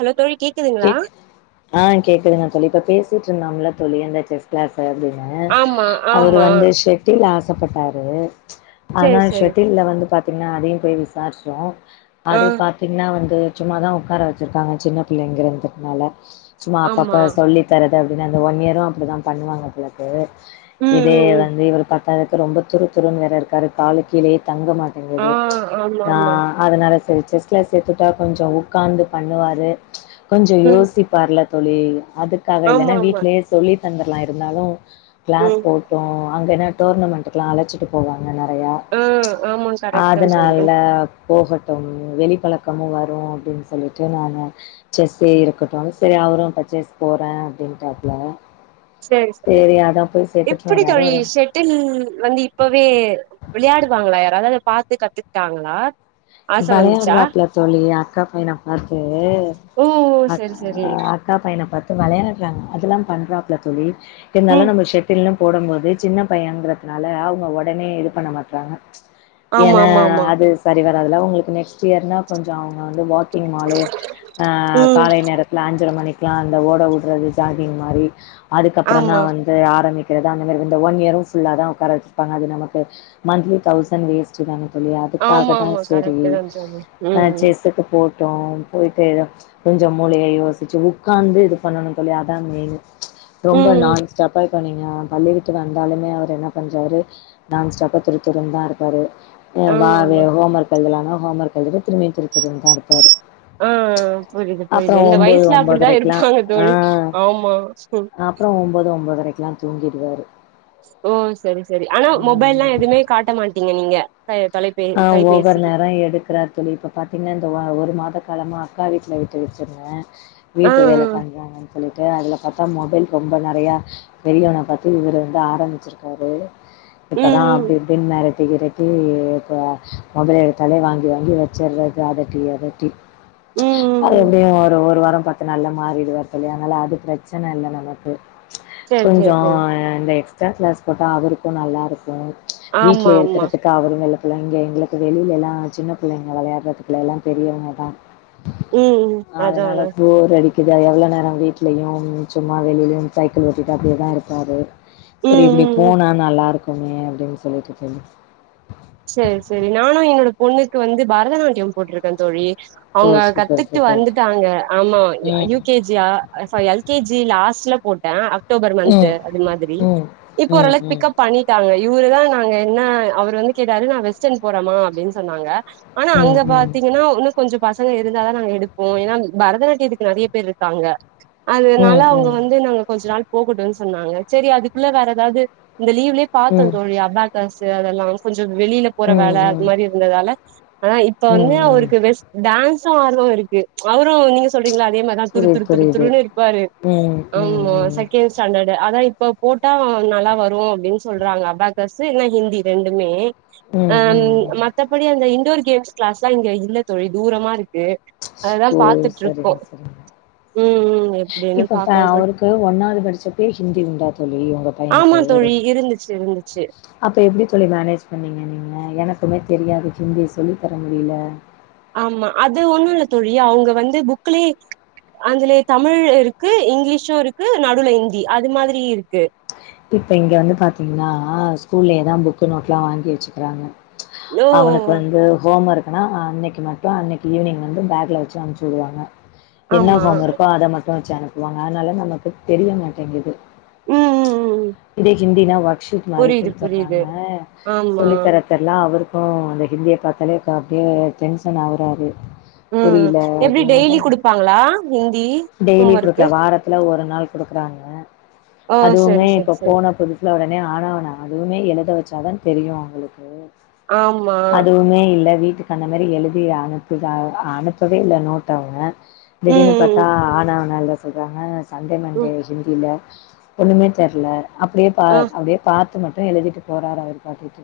Hello தோழி கேக் ஆ கேக்குதுங்க தோழி இப்ப பேசிட்ருந்தம்ல தோழி அந்த க்ளாஸ் அப்டின்னு ஆமா அவரு ஆமா வந்து ஷெட்டில் ஆசப்பட்டாரு ஆனா சேரி சேரி ஷெட்டில்ல வந்து பாத்திங்னா அதையு போய் விசாரிச்சோ ஆ அது பா த்திங்னா வந்து சும்மாதா உக்கார வெச்சிருக்காங்க சின்ன பிள்ளைங்கிறதுங்கனால சும்மா ஆமா அப்பப்ப சொல்லி தரது அப்டின்னு அந்த ஒன் இயரு அப்டிதா பண்ணுவாங்க போலருக்கு ம் இதே ம் ம் வந்து இவரு பாக் கறதுக்கு ரொம்ப துரு துருன் வேற இருக்காரு காலு கீழயே தங்க ஆ மாட்டேங்குது ஆமா நா ஆமா அதனால செரி செஸ் கிளாஸ் சேத்துட்டா கொஞ்ச உக்காந்து பண்ணுவாரு கொஞ்ச ம் யோசிப்பார்ல தோழி அதுக்காக ஆமா இல்லன்னா ஆமா வீட்லயே சொல்லி தந்தர்லா இருந்தாலு கிளாஸ் ம் போட்டோ அங்கேன்னா டோர்னமெண்ட் எல்லா அழைச்சிட்டு போவாங்க நெறையா ஆ ஆமா கரெக்ட் தா தோழி அதனால போகட்டும் வெளிப்பழக்கமு வரு அப்டின்னு சொல்லிட்டு நானு செஸ்ஸே இருக்கட்டுனு செரி அவரு ப்ப செஸ் போறே அப்டின்ட்டாப்ல சேரி சேரி செரி அதா போய் சேத்துட்டு எதாது ஒரு டில் வந்து இப்பவே விளையாடுவாங்களா யாராவது அத பாத்து கத்துக்கிட்டாங்களா ஆச வந்துச்சா வெளையாடுறாப்ல தோழி அக்கா பையன பாத்து ஓ அ சேரி சேரி அக்கா பையன பாத்து வெளையாடுறாங்க அதெல்லா பண்றாப்ல தோழி இருந்தாலு ம் நம்ம ஷெட் டில்னு போடும் போது சின்ன பையங்கறதுனால அவங்க ஒடனே இது பண்ண மாட்றாங்க ஆமா ஏன்னா ஆமா ஆமா அது சரி வராதுல உங்களுக்கு நெக்ஸ்ட் இயர்னா கொஞ்ச அவங்க வந்து வா க்கிங் மாலே அ ம் காலை நேரத்துல அஞ்சர மணிக் லா அந்த ஓட வுடறது ஜாகிங் மாரி அதுக்கப்புறந்தா ஆமா வந் து ஆரம்பிக்கிறது அந்த மாரி இந்த ஒன் இயரு ஃபுல்லாதா உக்கார வெச்சிருப்பாங்க அது நமக்கு மன்த்லி தவ்சன் வேஸ்ட் தான தோழி ஆமா அதுக்காகதா ஆமா செரி கரெக்ட் தா தோழி ஆ ம் ம் செஸ்ஸுக்கு போட் டோ போயிட்டு ஏதோ கொஞ்ச மூளைய யோசிச்சு உக்காந்து இது பண்ணணு தோழி அதா மெயினு ரொம்ப ம் நான் ஸ் டாப்பா இப்ப நீங்க பள்ளி விட்டு வந்தாலுமே அவரு என்ன பண்றாரு நான் ஸ்டாப்பா துருத்துருன்தா இருக்காரு வா ஆமா ஆமா ஹோம் ஒர்க் எழுதலானா ஹோம் ஒர்க் எழுதிட்டு திரும்பி துருத்துருன்தா இருப்பாரு ஆ புரிது புரிது அப்புறம் இந்த ஒம்போது வயசுல அப்படித்தா ஒம்போதரைக்கெல்லா இருப்பாங்க தோழி ஆமா அப்பற ஒம்பது ஒம்பதரைக்லா தூங்கிடுவாரு ஓ சரி சரி ஆனா மொபைல்லா ம் எதுமே காட்ட மாட்டீங்க நீங்க த தொலை ஆ ஒவ்வொரு நேரோ எடுக்கறா தோழி இப்ப பாத்திங்னா இந்த வ ஒரு மாத காலமா அக்கா வீட்ல விட்டு வச்சுருந்தே ஆ ஆ வீட்டு வேல பண்றாங்கன் சொல்லிட்டு அதுல பாத்தா மொபைல் ரொம்ப நெறையா பெரியவன பாத்து இவர் வந்து ஆரம்பிச்சிருக்காரு ம் இப்பதா ம் அப்டி இப்டின் மெரட்டி கிரட்டி ப்ப மொபைல் எடுத்தாலே வாங்கி வாங்கி வச்சறது அதட்டி அதட்டி ம் அது ம் ம் எப்டியு ஒரு ஒரு வாரம் ப த்து நாள்ல மாறிடுவார் தோழி அதனால அது பிரச்சன இல்ல நமக்கு சரி சரி கொஞ்சோ சரி இந்த எக்ஸ் ட்ரா கிளாஸ் போட்டா அவருக்கு நல்லா இருக்கு வீட்ல ஆமா ஆமா இருக்கறதுக்கு அவரு வெ பிள்ளைங்க எங்களுக்கு வெளிலலா சின்ன பிள்ளைங்க விளையாட்றதுக்லல்லா பெரியவங்கதா ம் ம் அதான அதனால போர் அடி குது எவ்ளோ நேர வீட்லயும் சும்மா வெளியிலேயும் சைக்கிள் ஓட்டிட்டு அப்டியே தா இருப்பாரு சரி ம் இப்டி ம் ம் போனா நல்லா இருக்குமே அப்டின் சொல்லிட்டு தோழி சேரி சேரி நானு என்னோட பொண்ணுக்கு வந்து பரதநாட்டியம் போட்ருக்கே தோழி அவுங்க ஓ சூப்பர் கத்துட்டு சூப்பர் வந்துட்டாங்க ஆமா அ ம் யூ கே ஜியா ஸா எல் கே ஜி லாஸ்ட்ல போட்டே அ ட்டோபர் மன்த்து ம் அது மாதிரி ம் இப்போ ம் ம் ஓரளவுக்கு பிக்கப் பண்ணி ட்டாங்க இவுருதா நாங்க என்ன அவரு வந்து கேட்டாரு நா வெஸ்டர்ன் போறமா அப்டின் சொன்னாங்க ஆனா ம் அங்க ம் பாத்தீங்னா ஒன்னு கொஞ்ச பசங்க இருந்தாதா நாங்க எடுப்போ ஏனா பரதநாட்டியத்துக்கு நெறைய பேர் இருக்காங்க அதனால ம் அவுங்க ம் வந்து நாங்க கொஞ்ச நாள் போகட்டுன் சொன்னாங்க சரி அதுக்குள்ள வேற ஏதாவது இந்த லீவ்லயே ம் பாத்தோ தோழி அபேக்கஸ்சு அதெல்லா கொஞ்சோ வெளில போற ம் வேல அது ம் மாரி இருந்ததால ஆனா இப்ப வந்து ம் அவரு ம் க்கு வெஸ் டான்சு ஆர்வோ இருக்கு அவுரு நீங்க சொல்றீங்ளா அதே மா ஆனா புரியுது துருத்துரு புரியுது துருத்துருனு இருப்பாரு ம் ம் ம் ஆமா ம் செக்கேண் ட் ஸ்டாண்டடு அதா இப்ப போட்டா நல்லா வரு அப்டின் சொல்றாங்க அபேக்கஸ்சு இல்லனா ஹிந்தி ரெண் டுமே அ ம் ம் மத்தபடி அந்த இன்டோர் கேம்ஸ் கிளாஸ்லா இங்க இல்ல தோழி தூரமா இரு க்கு அததா ஓ பாத்துட்ருக்கோ சரிங்க சரிங்க ம் ம் எப்டி என்னன் பாக்லா தோழி ப்ப ஒன்னாவது படிச்சப்பே ஹிந்தி உண்டா தோழி உங்க ஆமா பையனுக்கு தோழி இருந்துச்சு இருந்துச்சு அப்ப எப்டி தோழி மேனேஜ் பண்ணீங்க நீங்க எனக்குமே தெரியாது ஹிந்தி சொல்லி தர முடில ஆம்மா அது ஒண்ணுல்ல தோழி அவுங்க வந்து புக்லயே அதுல தமிழ்ல இருக்கு இங்கிலீஷு இருக்கு நடுல ஹிந்தி அது மாதிரி இருக்கு இப்ப இங்க வந்து பாத்தீங்னா ஸ்கூல்லயேதா புக்கு நோட்லா வாங்கி வச்சுக்றாங்க ஓ அவுனுக்கு வந்து ஹோம் ஒர்க் ஆனா அன்னைக்கு மட்டு அன்னைக்கு ஈவினிங் வந்து பேக்ல வச்ச அன்ப்ச்சு விடுவாங்க என்ன ஆமா ஹோம் ஒர்க்கோ அத மட்டு வச்சு அனுப்புவாங்க அதனால நமக்கு தெரிய மாட்டேங்குது ம் ம் ம் ம் இதே ஹிந்தின்னா ஒர்க் ஷீட் மாரி புரியுது புரியுது குடுத்துர்றாங்க ஆமா சொல்லி தர தெர்லா அவருக்கு அந்த ஹிந்திய பாத்தாலே க அப்டியே டென்ஷன் ஆவுறாரு புரியல அது அதா ப்பாங்ளா ஹிந்தி ஹோம் டெய்லி குடுக்கல ஒர்க்கு வாரத்துல ஒரு நாள் குடுக்குறாங்க ஓ சரி அதுவுமே சரி இப்ப சரி போன புது சுல ஒடனே ஆனா ஆவனா அதுவுமே எழுத வச்சாதா தெரியு அவுங்களுக்கு ஆமா அதுவுமே இல்ல வீட்டு அந்த மாரி எழுதி அனுப்புதா அனுப்பவே இல்ல நோட்ட அவ திடீர்னு தா ம் ஆனா ஆவனா எழுத சொல்றாங்க சண்டே ம் மண்டே ம் ஹிந்தில ஒன்னுமே தெரில அப்டியே பா ஆ அப்டியே பாத்து மட்டு எழுதிட்டு போறாரு அவரு பாட்டுக்கு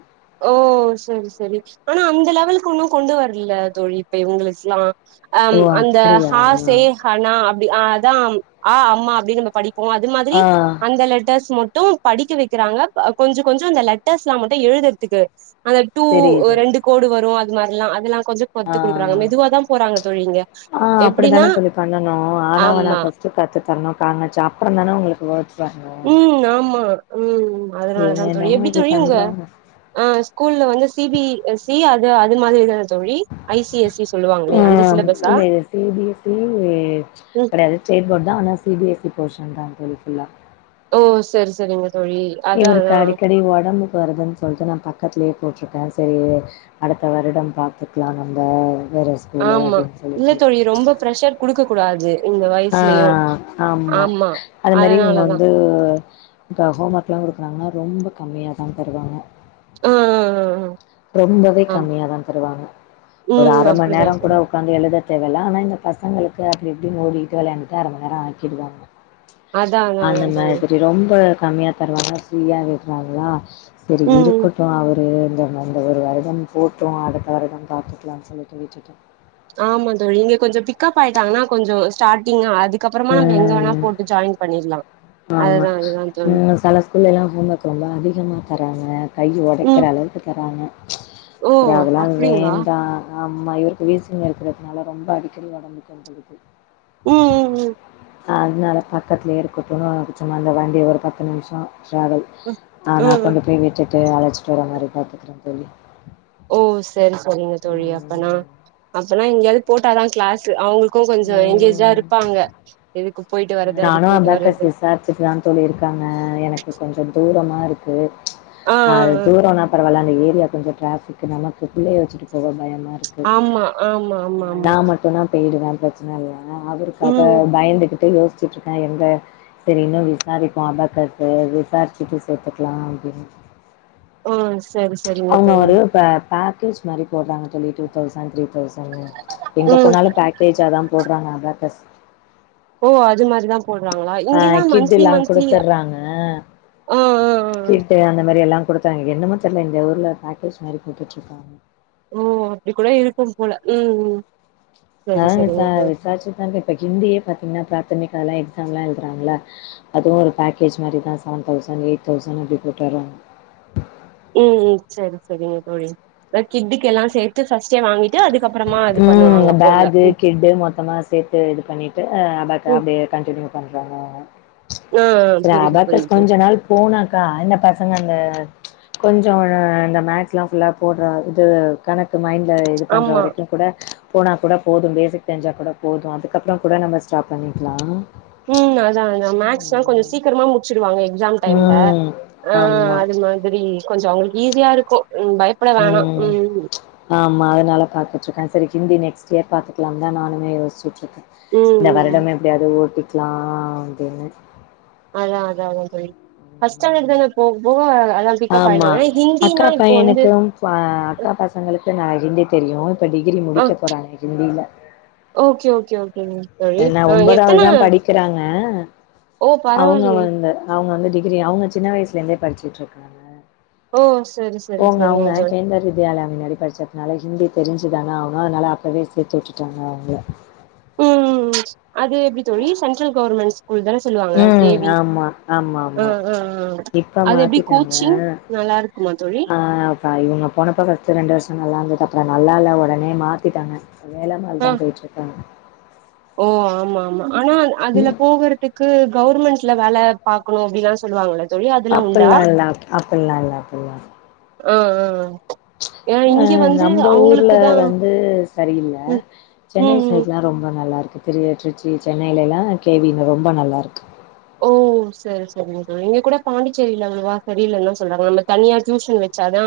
ஓ சேரி சேரி ஆனா அந்த லெவலுக்கு ஒன்னு கொண்டு வரல தோழி இப்ப இவ்ங்களுக்கெல்லா அம் ஓ அந்த அப்டியா ஹாசே அனார் அப்டி அதா ஆ அம்மா அப்டின்னு நம்ம படிப்போ அது மாதிரி ஆ அந்த லெட்டர்ஸ் ம ம் படிக்க வைக்கிறாங்க கொஞ்சோ கொஞ்சோ இந்த லெட்டர்ஸ்லா மட்டு எழுதுறதுக்கு அந்த டூ தெரியுது ரெண்டு கோடு வரு அது மாரில்லா அதெல்லா கொஞ்சோ ஆ ஒத்து குடுக்குறாங்க மெதுவாதா போறாங்க தோழி இங்க ஆ எப்டினா அப்டித்தான தோழி பண்ணனு ஆனா ஆவன்னா ஆமா ஃபர்ஸ்ட் கத்து தரணு க ங ச அப்றோ தானே உங்களுக்கு வேர்ட்ஸ் வரனு ம் ஆமா ம் இவங்க அதனாலதா தோழி என்னமோ எப்டி இப்டி தோழி உங்க பண்றாங்க ஆ ஸ்கூல்ல வந்து சி பி எஸ் சி அது அது மாதிரி தா தோழி ஐ சி எஸ் சி சொல்லுவாங்களே ஆ அந்த சிலபஸா இல்ல இது சி பி எஸ் சி ம் கிடையாது ஸ்டேட் போர்ட் தா ஆனா C B S C portion தா தோழி ஃபுல் ஓ செரி செரிங்க தோழி அதா அதா இவருக்கடிக்கடி ஓடம்புக்கு வருது சொல்ட்டு நா பக்கத்துலே போட்ருக்கே சேரி அடுத்த வருடம் பாத்துக்கலா நம்ப வேற ஸ்கூலு ஆமா அப்டின்னு இல்ல சொல்லிட்டு தோழி ரொம்ப பிரஷர் குடுக்க கூடாது இந்த ஆ வயசுலயு ஆமா அது மாரி இவுங்க வந்து இப்ப ஹோம் ஒர்க்லா குடுக்குறாங்கன்னா ரொம்ப கம்மியா தா தருவாங்க அ அ அ ரொம்பவே கம்மியாதா தருவாங்க ஒரு ம் அர மண் அப்டிதா நேரம் கூட தோழி உக்காந்து எழுத தேவயில்ல ஆனா இந்த பசங்களுக்கு அப்டி இப்டின்டு ஓடிக்கிட்டு விளாண்டுட்டு அர மண் நேரம் ஆக்கிடுவா அதா அதா அந்த அதா தோழி மாதிரி ரொம்ப கம் பரவால்ல ஃப்ரீயா விட்றாங்களா சேரி ம் இருக்கட்டு அவரு இந்த அந்த ஒரு வருடம் போட்டு அடுத்த வருடம் பாத்துக்கலாம்னு சொல்லிட்டு விட்டுட் ஆமா தோழி இங்க கொஞ்சோ பிக்கப் ஆய்ட்டாங்கன்னா கொஞ்சோ ஸ்டார்டிங்கா அதுக்கப்புறமா நம்ம எங்க ம் போட்டு ஜாய்ன் பண்ணீர்லா ஆமா ம் செல ஸ்கூல்லைலா ஹோம் வொர்க் ரொம்ப அதிகமாக தராங்க கை ஒடைக்கிற ம் அளவு க்கு தராங்க ஓ சரி அதெல்லா அப்டிங்களா வேண்டா ஆமா இவருக்கு வீசிங் இருக்கிறதுனால ரொம்ப அடிக்கடி உடம்புக்கு வந்துறுது ம் ம் அதனால பக்கத்திலே இருக்க போணு சும்மா அந்த வண்டி ஒரு பத்து நிமிஷோ ட்ராவல் ம் ஆ நா ம் ம் கொண்டு போய் விட்டுட்டு அழைச்சிட்டு வர மாதிரி பாத்துக்கறே தோழி ஓ சேரி சேரிங்க தோழி அப்பனா ம், அப்பனா இங்கேயாவது போட்டாதா கிளாஸ் அவங்களுக்கு க்கு கொஞ்சோ எங்னேஜ்டா ம். இருப்பாங்க இதுக்கு போயிட்டு வறது அதுக்கு போயிட்டு வறது தா தோழி இருக்காங்க எனக்கு கொஞ்சோ தூரமாருக்கு ஆ அது ஆ ஆ தூரோ பரவால்ல அந்த ஏரியா கொஞ்சோ ட்ராஃபிக்கு நமக்கு பிள்ளய வச்சுட்டு போக பயமா ஆமா ஆமா ஆமா ஆமா நா மட்டுனா போய்டுவே பிரச்சன இல்ல அவருக்காக ம் பயந்துகிட்டு யோசிச்சுட்டுருக்கே எங்க சரி இன்னு விசாரிப்போ அபாக்கஸு விசாரிச்சுட்டு சேத்துக்கலா அப்டின்னு அ செரி செரிங்க தோழி ஒரு ப பேக்கேஜ் மாரி போடுறாங்க தோழி டூ தௌசண்ட் த்ரீ தௌசண்ட்னு எங்க ம் போனாலு கேஜா தா போட்றாங்க அதா க ஓ அது மாரி போட்றாங்களா ஆ இங்கல்லா கிட் மந்தலி எல்லா மந்தலி குடுத்துர்றாங்க கிட்டு அந்த மாதிரி எல்லா கொடுத்தாங்க என்னமோ தெர்ல்ல இந்த ஊர்ல பேக்கேஜ் மாதிரி போட்டுட்டு இருக்காங்க ஓ அப்டி கூட இருக்கும் போல ம் ம் நா சரி சரிங்க விசா தோழி விசாரிச்சிதாங்க இப்ப ஹிந்தியே பாத்தீங்கன்னா பிராத்தமிகாலா எக்ஸாம்லா எழுதுறாங்கள அதுவு ஒரு பேக்கேஜ் மாரிதா செவன் தௌசண் எயிட் தௌசண் அப்டி போட்ரறாங்க ம்ம் சரி சரிங்க தோழி அ கிட்கு எல்லா சேத்து ஃபர்ஸ்டே வாங்கிட்டு அது ம் பக்கு கிட்டு மொத்தமா சேத்து இது பண்ணிட்டு அ பக்க ம் அப்டியே கண்டினியூ பண்றாங்க ஆ சேரி புரியுது அபாகஸ் புரியுது கொஞ்சோ நாள் போனாக்கா இந்த பசங்க அந்த கொஞ்சோ இந்த மக்ஸ்லா ஃபுல்லா போட்ற இது கணக்கு மைண்ட்ல இது பண்ற ஆமா வரைக்கு கூட போனா கூட போது பேசிக் தெரிஞ்சா கூட போது அதுக்கப்றோ கூட நம்ம ஸ்டாப் பண்ணிக்லா ம் அதா அதா மக்ஸ்லா கொஞ்சோ சீக்கரமா முடிச்சுடுவாங்க‌‌ எக் எக்ஸாம் டைம்ல ம் அ ஆமா அது மாதிரி கொஞ்சோ அவங்களுக்கு ஈஸியா இருக்கும் பயப் ம் ஆமா அதனால பாத்துட்டுருக்க சேரி ஹிந்தி நெக்ஸ்ட் இயர் பாத்துக்கலா தா நானுமே யோசிச்ட் இருக்க ம் ம் வருடமே எப்டியாவது ஓட்டிக்லா அப்டின்னு அதா அதா [unintelligible] ஃபஸ்டண்டர்ட் தான போக போக அதா பிக்கப் ஆமா ஆய்டுவாங்க ஏன்னா [unintelligible] அக்கா பையனுக்கும் ப்பா அக்கா பசங்களுக்கு நா ஹிந்தி தெரியு இப்ப டிகிரி ஆ முடிக்க போறாங்க ஹிந்தில ஓகே ஓகே ஓகேங்க தோழி என்ன ஆ எத்தன ஒன்பதாவதுதா படிக்கறாங்க ஓ பரவாயில்லயே அவங்கவந்து அவங்க வந்து டிகிரி அவங்க சின்ன வயசிலயிருந்தே படிச்சிட்ருக்காங்க ஓ சரி சரி போங்க அவங்க சரிங்க தோழி [unintelligible] இந்தியால முன்னாடி படிச்சதுனால ஹிந்தி தெரிஞ்சிதான ஆவனு அதனால அப்பவே சேத்து விட்டுட்டாங்க அவங்கள ம் ம் ம் அது எப்டி தோழி சென்ட்ரல் கவர்மண்ட்ஸ் பொய் தான சொல்லுவாங்க கே ம் வி ஆமா ஆமா அ ஆமா அ இப்ப அது எப்டி மாத்திட்டாங்க கோச்சிங் நல்லா இருக் குமா தோழி ப்பா இவங்க போனப்பறோ ஃபஸ்டு ரெண்டு வருஷோ நல்லா இருந்து அப்றோ நல்லால்ல ஒடனே மாத்திட்டாங்க வேலம்மாள் ஆ தா பேய்ட்டுருக்கா ஓ ஆமா ஆமா ஆனா அ அதுல போகரு க்கு கவர்மண்ட்ல வேல பாக்கணு அப்டின்லா சொல்லுவாங்கள தோழி அதெல்லா உண்டா அப்டில்லா இல்ல அப்டில்லா இல்ல அப்டில்லா அ அ அ நம்ம ஊர்ல வந்து சரியில்ல ம் சென்னை ம் ம் சைட் எல்லா ரொம்ப நல்லா இருக்கு திரு திருச்சி சென்னையில எல்லா கேவினு ரொம்ப நல்லா இருக்கு ஓ சேரி சேரங்க தோழி இவங்க கூட பாண்டிச்சேரியில விவா சரியிலன்னுதா சொல்றாங்க நம்ம தனியா டியூஷன் வச்சாதா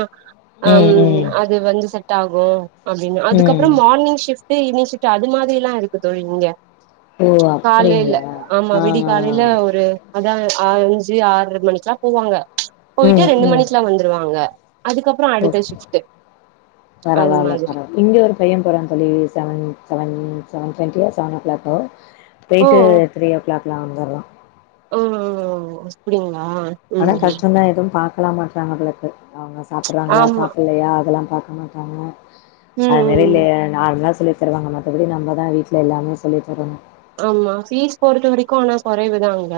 ம் அம் ம் அது வந்து செட் ஆகு அப்டின்னு ம் அதுக்கப்ற மார்னிங் ஷிப் ட் இவினிங்ஷிஃப்ட் அது மாதிரியெல்லா இருக்கு தோழி இங்க ஓ காலைல அப்டிங்களா ஆமா ஆ விடி ஆ கா ஒரு அதா அஞ்சி ஆறர மணிக்கெல்லா போவாங்க போய்ட்டு ம் ரெண்டு ம் மணிக்குலா வந்துருவாங்க அதுக்கப் பறோ ஓ அடுத்த ஷிஃப்ட் அது பரவால்ல மாதிரி பரவால்ல இங்க ஒரு பைய போறா தோழி seven seven seven twenty years ஆன கிளாக்கு ஓ பேய்ட்டு த்ரீயோ கிளாக்லா வந்துர்லா ஓ ஓஒ அப்டிங்களா அனா ம் ம் கஷ்டொந்தா எதுவும் பாக்கலா மாட்றாங்கபோலர்க்கு அவங்க சாப்புட்றாங்ளா ஆமா சாப்புல்லயா அதல்லா பாக்க மாட் அமு ம் அது ம் வெளில ம். நா அப்புடிதா சொல்லிர்க் தருவாங்க மத்தபடி நம்ப தா வீட்ல எல்லாமே சொல்லிட்ருக்கனு ஆம்மா ஃபீஸ் பொறுத்த வரைக்கு ஆனா கொறைவுதா அங்க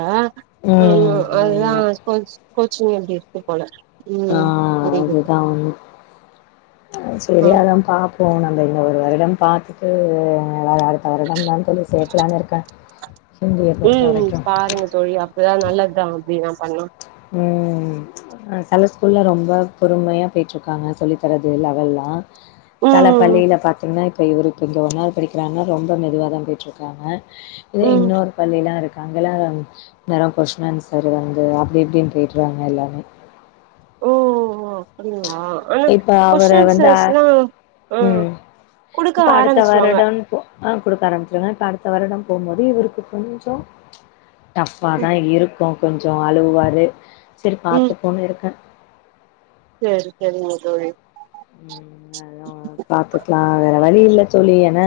ம்மா ம். அதுதா ஆமா. கோச் கோச்சிங் எப்டிர் ஸ்க்கூல் போல ம் அ புரியுது அதுதா ஒண்ணு ஆ செரி அதா பாப் பு நம்ப இன்ன ஒரு வருடம் பாத்துட்டு அ வா வா அடுத்த வருடம் தா தோழி சேக்கலான்னு இருக்க உம் பாருங்க தோழி அப்பதா நல்லத்தா அப்டிதா பண்ல்லா ம் அ செல ஸ்கூல்லா ரொம்ப பொறுமையா பொய்ட்டுருக்காங்க சொல்லி தரது லெவல்லா செல ம் பள்ளில பாத்தீங்க்ன்னா இப்ப இவருக்கு இங்க ஒன்னாள் படிக்கிறாங்கன்னா ரொம்ப மெதுவாதா போய்ட்ருக்காங்க இதே ம் இன்னோரு பள்ளில்லா இருக்காங் அங்கல்லா நேரா கொஷ்ண்ஆன்சரு வந்து அப் டிப் டின் பெய்ட்ராங்க எல்லாமே ஓ அப்டிங்ளா இப்ப அவர வந்த ஆ ம் குடுக்க இப்ப அடுத்த ஆரம்பிச்சிருவாங்க வருடம் போ அ குடுக்க ஆரம்பிச்சிருவ இப்ப அடுத்த வருடம் போகுமோது இவுருக்கு கொஞ்சொ டஃப்பாக தா ம் இருக்கூ கொஞ்சொ அழுவாரு செரி பாத்துப்போன்னு இருக்க சேரி சேரிங்க தோழி ம் அதவு பாத்துக்லா வேற வழி இல்ல தோழி என்ன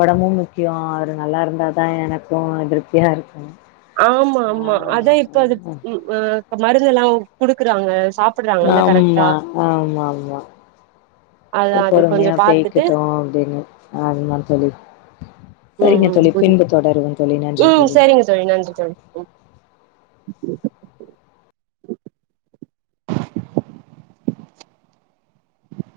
ஒடம்பு முக்கியொ அவரு நல்லாருந்தா தா எனக்கூ திருப்தியா இருக்கூ ஆம்மா ஆம்மா அதா இப்ப இதுப் ம் அ அப் மருந்தெல்லா குடுக்குறாங்க சாப் ஆம்மா ஆம்மா ஆம்மா அதா செரி அது கொஞ்சோ பொறுமையா பாத்துட்டு போய்கிட்டு அப்டின்னு அதுதா தோழி ம் ம் புரிது லிப்பின் த தொடரு வந் ம் சரிங்க தோழி நன்றி தோழி ம்